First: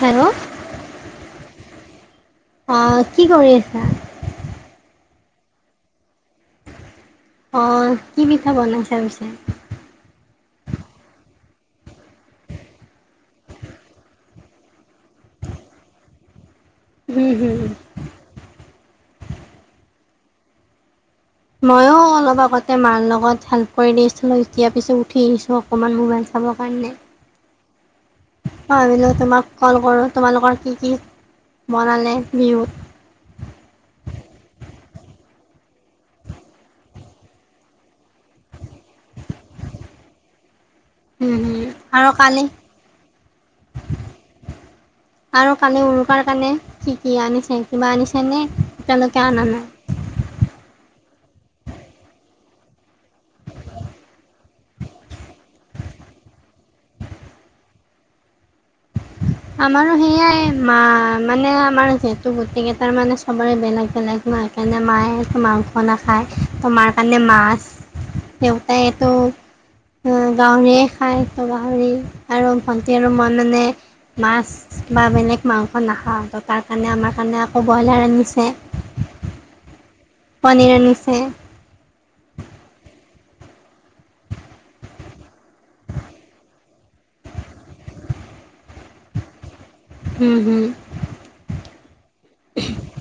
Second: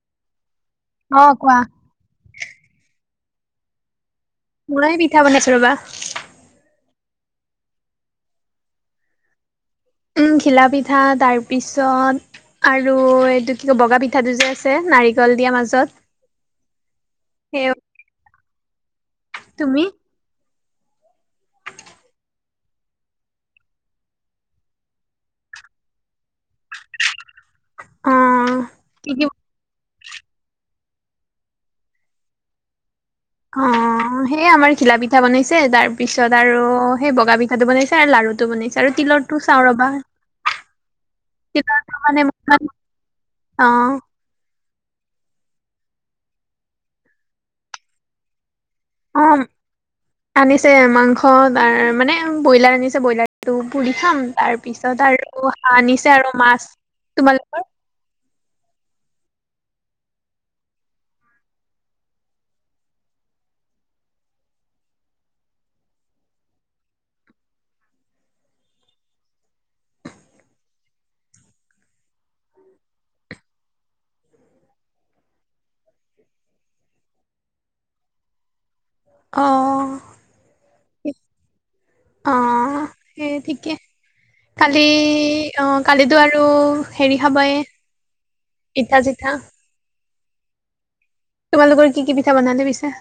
Hello. অ', কোৱা। অঁ কি কৰি আছা? মোৰেই পিঠা বনাইছো ৰবা। অ', কি পিঠা বনাইছা পিছে। উম ঘিলা পিঠা তাৰ পিছত, আৰু এইটো কি কয় বগা পিঠা টোযে আছে। নাৰিকল দিয়া মাজত। হম', সেই হম'। তুমি? ময়ো অলপ আগতে মাৰ লগত হেল্প কৰি দিছিলো, এতিয়া পিছত উঠি আহিছো অকমান মোবাইল খাবৰ কাৰণে অ কি ভাবিলো কি তোমাক কল কৰো। তোমালোকৰ কি কি বনালে বিহুত? অ'। অ' সেই আমাৰ ঘিলা পিঠা বনাইছে, তাৰ পিছত আৰু সেই বগা পিঠাটো বনাইছে আৰু লাৰু টো বনাইছে আৰু তি লতো চাওঁ ৰবা [unintelligible] হুম কিবা এটা আৰু মানে মোক কালি খা মোক অ'। আৰু কালি উৰুকাৰ কাৰণে কি কি আনিছে কিবা আনিছে নে? অ', আনিছে মাংস। অ', মানে ব্ৰইলাৰ আনিছে ব্ৰইলাৰটো পুৰি খাম, তাৰপিছত আৰু হাঁহ আনিছে আৰু আৰু মছ তোমালোকৰ? আমাৰো সেইয়াই মা মানে আমাৰ যিহেতু গোটকেইটাৰ মানে ছবৰে বেলেগ বেলেগ মাৰ কাৰণে মায়েটো মাংস নাখায়, তোমাৰ কাৰণে মাছ। দেউতাইটো গাহৰিয়ে খাই ত গাহৰি আৰু ভণ্টি আৰু মই মনে মাছ মা বেলেগ মাংস নাখাই, তঅ তাৰ কাৰণে আমাৰ কাৰণে আকৌ ব্ৰইলাৰ আনিছে। অহ', পনীৰ আনিছে অহ' ঠিকেই ঠিক। কালি অ', কালিতো আৰু হেৰি খাবাই। পিঠা চিঠা হম হুম। তোমালোকৰ কি কি পিঠা বনালে পিছো?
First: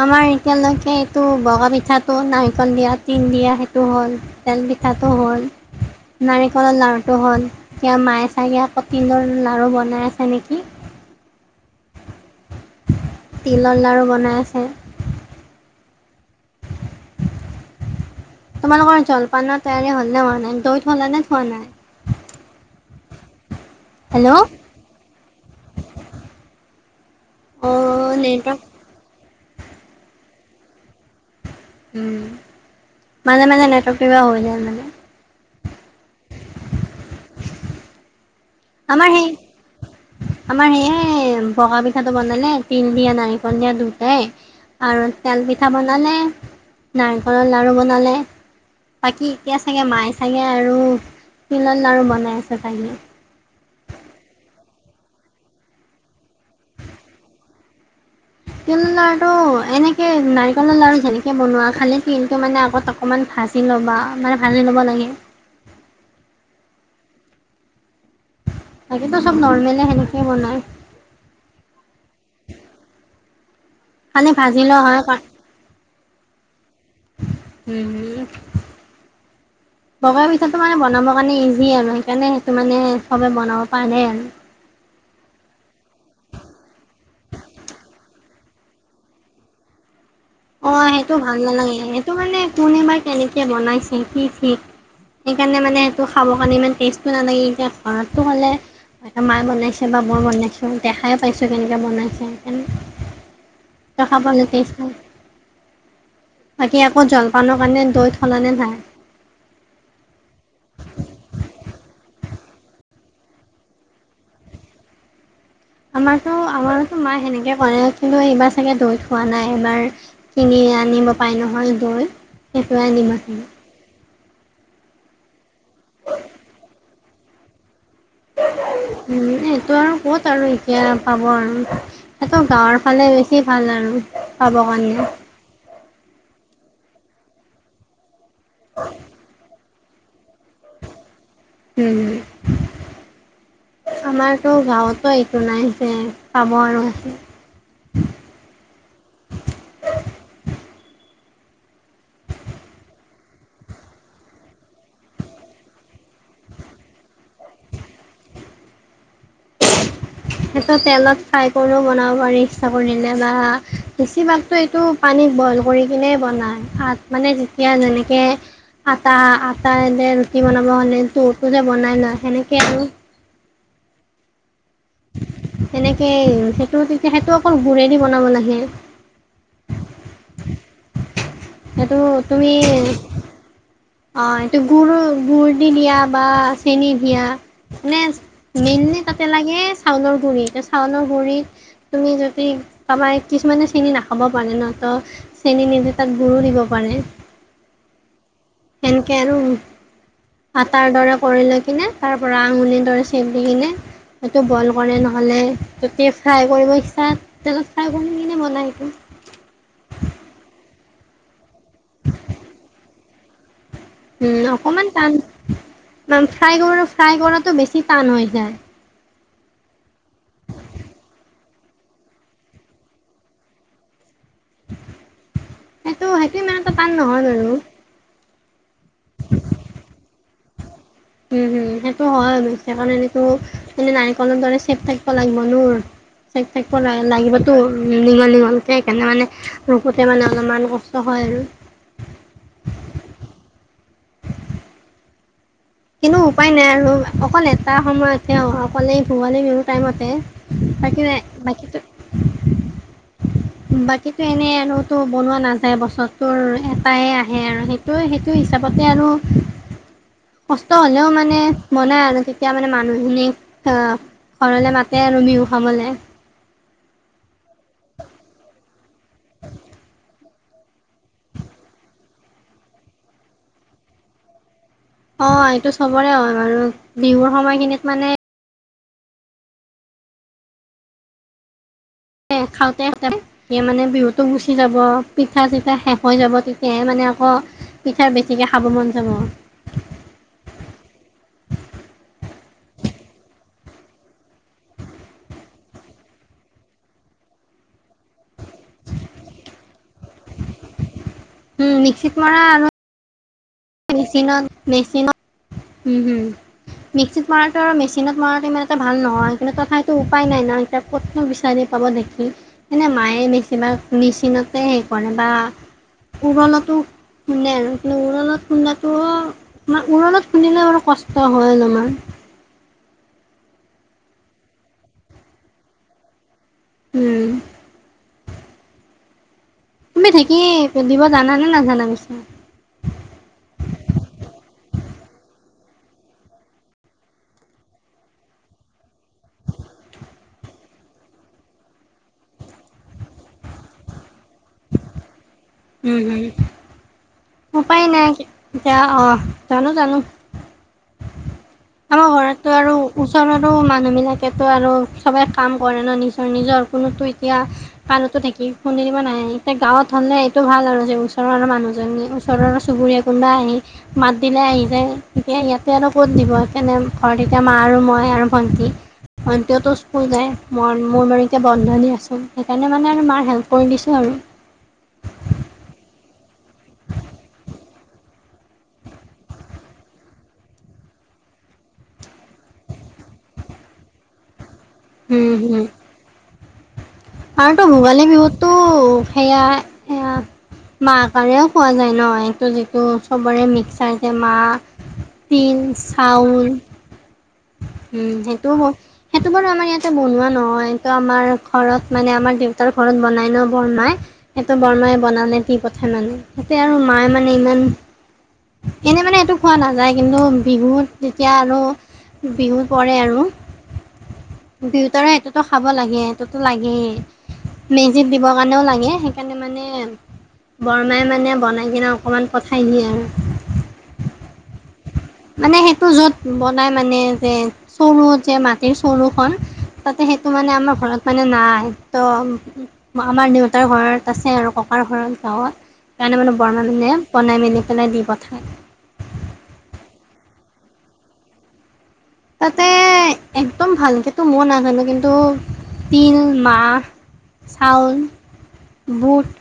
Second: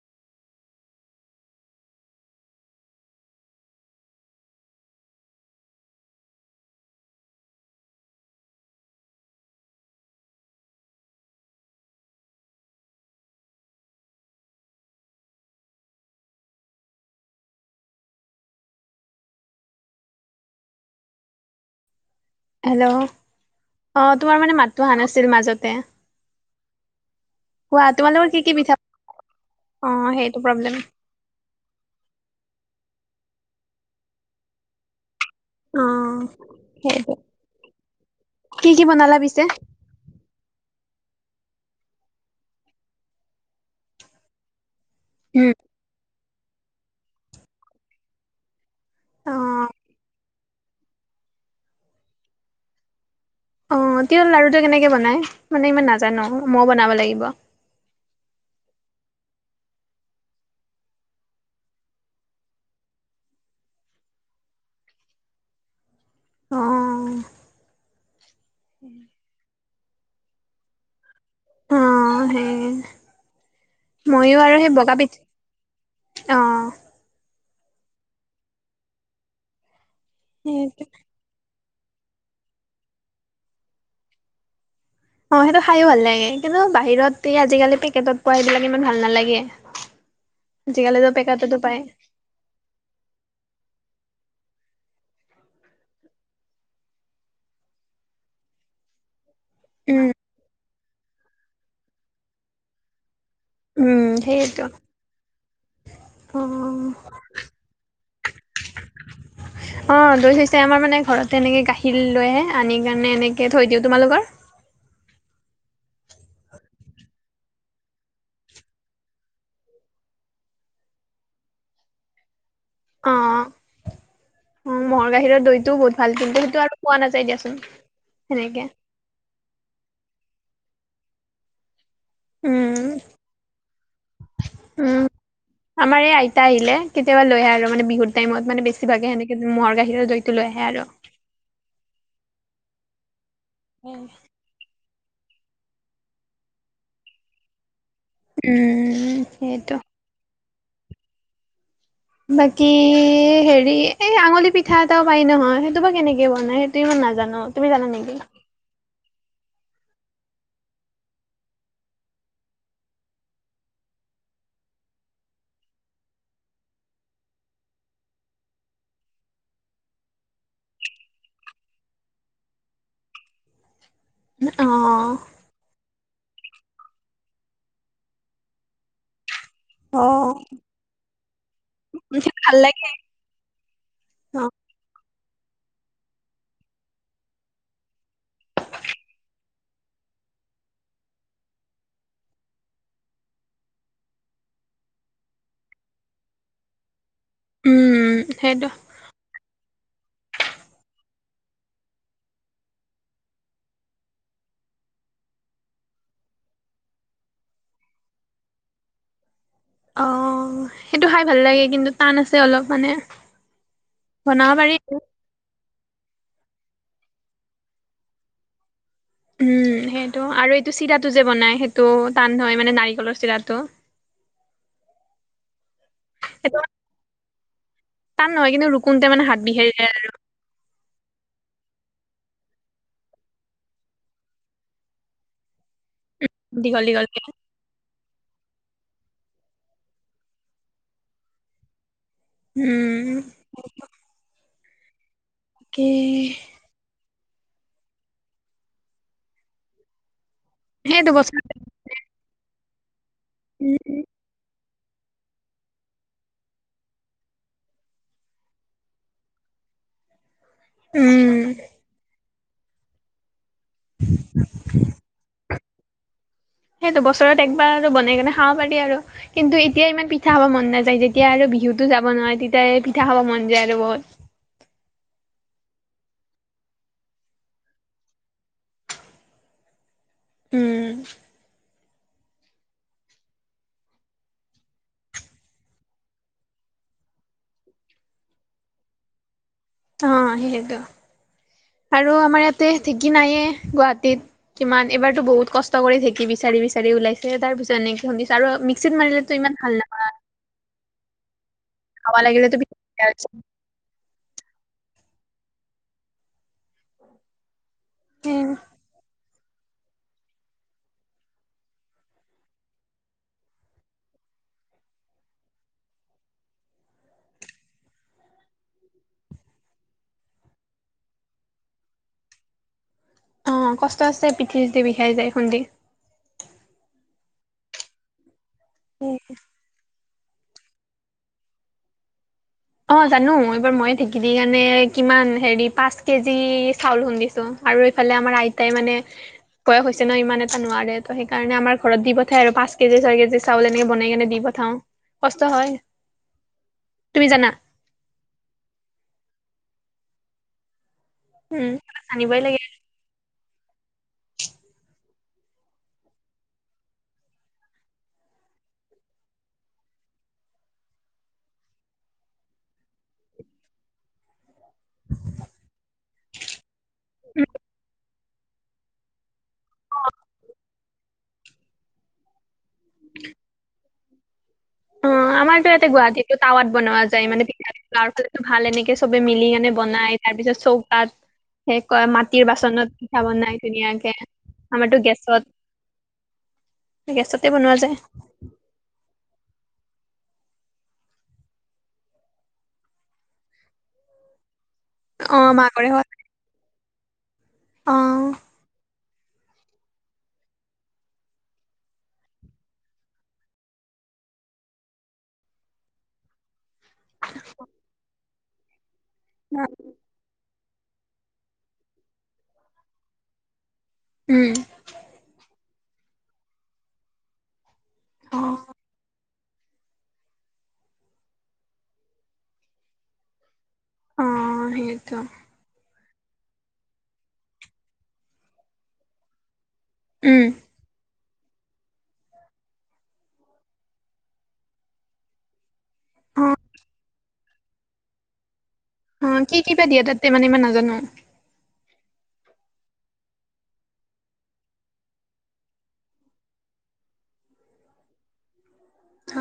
আমাৰ এতিয়ালৈকে এইটো বগা পিঠাটো নাৰিকল দিয়া তিল দিয়া সেইটো হ'ল তেল পঠা তাতো হ। নাৰিকলৰ লাৰুটো হ'ল ক মায় চ আটলৰ লাৰু বনাই আছে নেকি? [unintelligible] তিলৰ লাৰু বনাই আছে। তোমালোকৰ জলপানৰ তৈয়াৰী হ'লনে হোৱা নাই? দৈ থ'লানে থোৱা নাই? হেল্ল'! অ', তোমাৰ হেল্ল' মানে মাতটো আহা নাছিল মাজতে। অ কোৱা তোমালোকৰ কি, কি নেটৱৰ্ক পিঠা? অ', সেইটো প্ৰব্লেম। উম, মাজে, মাজে নেটৱৰ্কটো কিবা হৈ যায় মানে। অ', সেইটো। কি, কি বনালা পিছে? আমাৰ সেই বগা পিঠাটো বনালে, তিল দিয়া, নাৰিকল দিয়া দুটাই। আৰু তেল উম পিঠা বনালে, নাৰিকলৰ লাৰু বনালে। বাকী এতিয়া অ', চাগে মায়ে চাগে আৰু তিলৰ লাৰু বনাই আছে চাগে। অ', তিলৰ লাৰুটো কেনেকে বনাই? মানে ইমান নাজানোঁ, মই বনাব লাগিব। তিলৰ লাৰুটো এনেকে নাৰিকলৰ লাৰু যেনেকে বনোৱা, খালী তিলটো মানে আগত অকমান ভাজি ল'বা, মানে ভাজি ল'ব লাগে। অ ৰাতিপুৱা চব নৰ্মেলে সেনেকেই বনাই অ সেই খালি মইও আৰু ভাজি সেই লোৱা বগা বেত হয় চিত অ উ বগা পিঠাটো মানে সেইটো বনাব কাৰণে আৰু সেইকাৰণে সেইটো মানে সবে বনাব প নে আৰু অ সেইটো খাইো ভাল লাগে কিন্তু বাহিৰত এই আজিকালি পেকেটত পোৱা এইবিলাক ইমান ভাল নালাগে অ আজিকালিতো সেইটো ভাল পেকেটতো নালাগে পায় সেইটো মানে কোনেবাৰ কেনেকে বনাইছে কি ঠিক সেইকাৰণে মানে সেইটো খাবৰ কাৰণে ইমান টেষ্টটো নালাগে এতিয়া ঘো হ'লে মায়ে বনাইছে বা উম মই বনাইছোঁ দেখাই পাইছোঁ কেনেকৈ বনাইছে সনে উম ৰখাব সেইটো নোৱাৰিছো অ বাকী আকৌ জলপানৰ কাৰণে দৈ থলানে নাই অ দৈ থৈছে আমাৰ মানে ঘৰতে এনেকে গাখিল লৈ আহে আনি কাৰণে এনেকে থৈ দিওঁ তোমালোকৰ আমাৰতো আমাৰতো মায় সেনেকে কৰে কিন্তু এইবাৰ চাগে দৈ থোৱা নাই এইবাৰ কিনি আনিব পাই নহয় গৈ সেইটোৱে অ নিমখ অ মৰ গাাহীৰৰ দৈটোও বহুত ভাল কিন্তু সেইটো আৰু পোৱা নাযায় দিয়াচোন সেনেকে উম এইটো আৰু কত আৰু এতিয়া পাব আৰু তো গাঁৱৰ উম ফালে বেছি ভাল আৰু পাব উম কাৰণে আমাৰ এই আইতা আহিলে কেতিয়াবা লৈ আহে আৰু মানে বিহুৰ টাইমত মানে বেছি ভাগে সেনেকে মহৰ গাখীৰৰ জইতটো লৈ আহে আৰু হম আমাৰতো গাঁৱত ত একো নাই যে পাব আৰু আছে উম সেইটো বাকী হেৰি এই আঙুলি পিঠা এটাও পাই নহয় সেইটো বা কেনেকে বনাই সেইটো মানে নাজানো তুমি জানা নেকি [unintelligible] স তেলত ফ্ৰাই কৰিও বনাব পাৰি ইচ্ছা কৰিলে বা বেছিভাগতো এইটো পানী বইল কৰি কিনে বনায় ভাত মানে যেতিয়া যেনেকে আটা আটা এ ৰুটি বনাব হ'লে ততো যে বনাই ল সেনেকেই আৰু অ সেই সেইটো তেতিয়া সেইটো অকল ঘূৰেদি বনাব লাগে অ সেইটো তুমি অ এইটো গৰু, মম গুৰ দি দিয়া বা চেনি দিয়া মানে মেইনলি তাতে লগে চাউল চাউলৰ গুড়ি এয়া চাউলৰ গুডৰিত তুমি যদি কাৰোবাই কিছুমানে চেিন নাখাব পাৰো ন তো চেনি নিধে তাত গুৰো দিব পাৰে উম, সেইটো সেনেকে আৰু আ তাৰ দৰে কৰি লৈ কিনে তাৰ পৰা আঙুলি দৰে চেপ দি কিনে সেইটো বইল কৰে নহ'লে ত ফ্ৰাই কৰিব ইচ্ছা ফ্ৰাই কৰি কিনে বনাই স [inaudible] অ সেইটো খাই ভাল লাগে কিন্তু টান আছে অলপ মানে, উম বনাব পাৰি অকমান টান ম ফ্ৰাই কৰা ফ্ৰাই কৰাটো বেছি টান হৈ যায় উম সেইটো আৰু এইটো চিৰাটো যে বনাই সেইটো তাটো টান নহয় মানে নাৰিকলৰ ছিলাৰটো এইটো সেইটো মানটা টান নহয় আৰু তাত নহয় কিন্তু ৰুকোতে মানে হাত বিষাই যাই আৰু উম হম সেইটো হয় কাৰণে এনেো এনেে নাৰিকলৰ দৰে চেফ থাকিব লাগিব নোৰ, চেক ঠেক টো দীঘল দীঘলকে লাগিবতো নিঙল নিঙল সেইকাৰণে মানে ৰখোতে মানে অলপমান কষ্ট হয় আৰু। উম। কি কিন্তু উপায় নাই আৰু অকল এটা সময়তে অকলে ভোগালী বিহু টাইমতে। তাকে সেইটো বস্তু বাকীটো উম বাকীতো এনেই আনো টো বনোৱা নাযায় বছৰটোৰ এটাই আহে আৰু সেইটো সেইটো হিচাপতে আৰু কষ্ট হ'লেও মানে উম। বনাই আৰু তেতিয়া মানে মানুহখিনিক আ ঘৰলে মাতে আৰু বিহু খাবলে। সেই দুবছৰত একবাৰ আৰু বনাই কেনে খাব পাৰি আৰু। কিন্তু এতিয়া ইমান পি পিঠা খাব মন নাযায়। যেতিয়া আৰু বিহুতো যাব নহয়, তেতিয়া পিঠা খাব মন যায় আৰু বহুত। অ', এইটো চবৰে হয় বাৰু। বিহুৰ সময়খিনিত মানে উম। [unintelligible] খাওঁতে। এ মানে বিহুতো গুচি যাব, পিঠা-চিঠা শেষ হৈ যাব। তেতিয়াহে মানে আকৌ কৌ পিঠা বেছিকে খাব মন যাব। অ', হেইেতোশ আৰু আমাৰ ইয়াতে ঢেঁকী নায়েই, গুৱাহাটীত কিমান, এবাৰতো বহুত কষ্ট কৰি ঢেঁকী বিচাৰি-বিচাৰি ওলাইছে। তাৰপিছত এনেকে খুন্দিছো আৰু মিক্সিত মাৰিলেতো ই মান ভাল নহয়। [inaudible] উম, মিক্সিত মৰা লাগিলেতো আৰু পিঠা বেয়া মেচিনত, মেচিনত, হম, হম। মিক্সিত মাৰা আৰু মেচিনত মমৰাটো হৈছে। ইমান এটা ভাল নহয়। কিন্তু তথাপিতো উপায় নাই ন। এতিয়া ক'তনো বিচাৰি পাব ঢেঁকী? এনে মায়ে বেছিভাগ মেচিনত তে হেৰি কৰে বা উৰলতো খুন্দে, কিন্তু উৰলত খুন্দাটো, উৰলত খুন্দিলে বাৰু কষ্ট হয় অলপমান। অ', কষ্ট আছে। পিঠি-চিঠি বিষাই যায় খুন্দি। উম। উম। তুমি ঢেঁকী দিব জাননে নাজানা পিছে? অ জানো এইবাৰ মই ঢেঁকীদি কাৰণে কিমান হেৰি পাঁচ কেজি চাউল খুন্দিছোঁ। আৰু এইফালে আমাৰ আইতাই মানে বয়স হৈছে ন' ইমান এটা নোৱাৰে ত' সেইকাৰণে আমাৰ ঘৰত দি পঠাই আৰু পাঁচ কেজি ছয় কেজি চাউল এনেকে বনাই কেনে দি পঠাও, কষ্ট হয়, তুমি জানা? পায় নাই যা অ', জানো, জানো। উম আমাৰ আনিবই ঘৰতো লাগে আৰু ওচৰত আৰু মানুহবিলাকেটো আৰু চবে কাম কৰে ন' নিজৰ নিজৰ কোনোটো এতিয়া [unintelligible] খুন্দি দিব নাহে এতিয়া গাঁৱত হ'লে এইটো ভাল আৰু যে ওচৰৰ মানুহজনী ওচৰৰ চুবুৰীয়া কোনোবাই মাত দিলে আহি যায় এতিয়া ইয়াতে আৰু ক'ত দিব সেইকাৰণে ঘৰত এতিয়া মা আৰু মই আৰু ভন্টি, ভন্টিওতো স্কুল যায়, মই মোৰ মাৰু এতিয়া বন্ধ দিয়াচোন। তেনে মানে আৰু মাৰ হেল্প কৰি দিছোঁ আৰু। আমাৰটো ইয়াতে গুৱাহাটীতো টাৱাত বনোৱা যায় মানে গাৱঁৰ ফালেটো ভাল এনেকে চবে মিলি কেনে বনাই। তাৰপিছত চৌকাত সে কয় মাটিৰ বাচনত পিঠা বনাই ধুনীয়াকে। আমাৰটো গেছত গেছতে আৰুটো বনোৱা যায় ভোগালী বিহুতটো সেয়াই সেয়া মাহকাৰেও খোৱা যায় ন' সেইটো যিটো চবৰে মিক্সাৰ যে মাহ অ তিল, মাঘৰে হয় চাউল। অ উম, সেইটোও মই সেইটো বাৰু আমাৰ ইয়াতে বনোৱা নহয় সেইটো আমাৰ ঘৰত মানে আমাৰ দেউতাৰ ঘৰত বনাই ন' বৰমাই। সেইটো বৰমাই বনালে দি পঠাই মানে। তে আৰু মায়ে মানে ইমান এনে মানে এইটো খোৱা নাযায় কিন্তু বিহুত তেতিয়া আৰু বিহু পৰে আৰু। উম দুয়োটাৰে সেইটোতো খাব লাগে সেইটোতো লাগেই। মেজিত দিবৰ অ কাৰণেও লাগে, সে কাৰণে মানে বৰমাই মানে বনাই কিনে অকণমান পঠাই দিয়ে আৰু। অ', সেই মানে সেইটো য'ত বনাই মানে যে চৰু যে মাটিৰ চৰুখন। তাতে সেইটো উম মানে আমাৰ ঘৰত। মানে নাই তো আমাৰ দেউতাৰ ঘৰত আছে আৰু ককাৰ ঘৰত গাঁৱত। সেইকাৰণে মানে অ বৰমাই বনাই মেলি পেলাই দি পঠায়। অ কি কি বা দিয়ে তাতে মানে ই মই নাজানো। তাতে একদম ভালকেতো ময়ো নাজানো কিন্তু। তিল মাহ চাউল। বুট অ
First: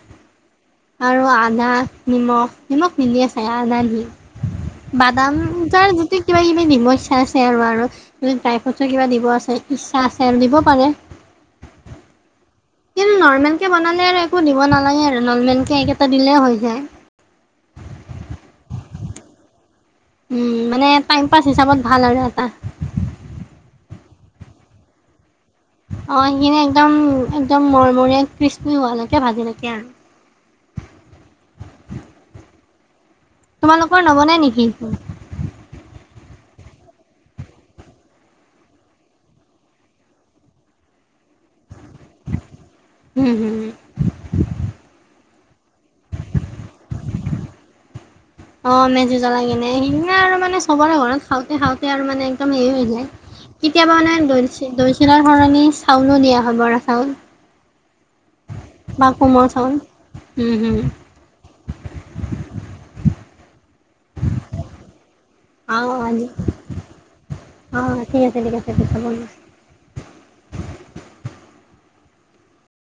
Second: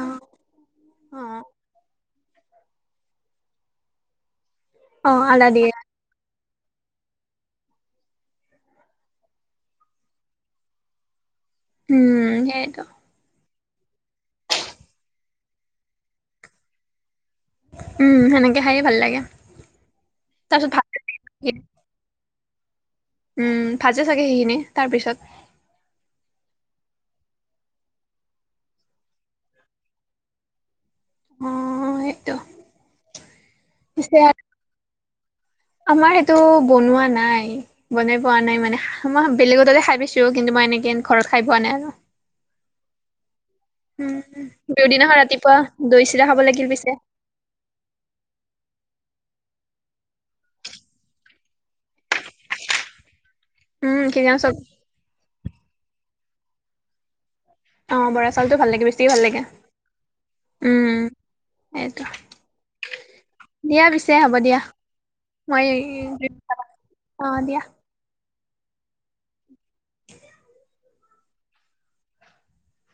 অ আৰু আদা নিমখ নিমখ নিদিয়ে চাগে আদা দিয়ে। অ বাদাম আদা দিয়ে তাৰ জুতি। কিবা কিবি দিব ইচ্ছা আছে আৰু আৰু ড্ৰাই ফ্ৰুটছো কিবা দিব আছে ইচ্ছা আছে আৰু দিব পাৰে। [inaudible] উম সেইটো। কিন্তু [unintelligible] বনালে আৰু একো দিব নালাগে আৰু নৰ্মেলকে এইকেইটা দিলে হৈ যায়। উম সেনেকে খায়ে ভাল লাগে। উম তাৰপিছত মানে টাইম পাছ ভাত হিচাপত ভাল আৰু এটা। উম ভাজে চাগে সেইখিনি তাৰ পিছত। অ সেইখিনি একদম একদম মৰমৰীয়া ক্ৰিস্মী হোৱালৈকে ভাজি থাকে আৰু। [inaudible] অ সেইটো। তোমালোকৰ পিছে নবনাই নেকি? টো বনোৱা নাই বনাই পোৱা নাই মানে মই বেলেগৰ তাতে খাই পাইছো কিন্তু মই এনেকে ঘৰত। খাই পোৱা নাই আৰু। উম হুম। বিহু দিনাখন ৰাতিপুৱা দৈ চিৰা খাব লাগিল পিছে। অ মেজি জ্বলাই কিনে সেই দিনা আৰু মানে চবৰে ঘৰত খাওঁতে খাওঁতে আৰু মানে একদম হেৰি হৈ যায়। উম কেতিয়াবা মানে সেইদিনা দৈ চব দৈ চিৰাৰ সলনি চাউলো দিয়া হয় বৰা চাউল। অ বৰা চাউল চাউলটো ভাল লাগে বা বেছিয়ে ভাল লাগে কোমল চাউল উম উম সেইটো। দিয়া পিছে হ'ব দিয়া মই অ', দিম অঁ দিয়া। [unintelligible] [inaudible]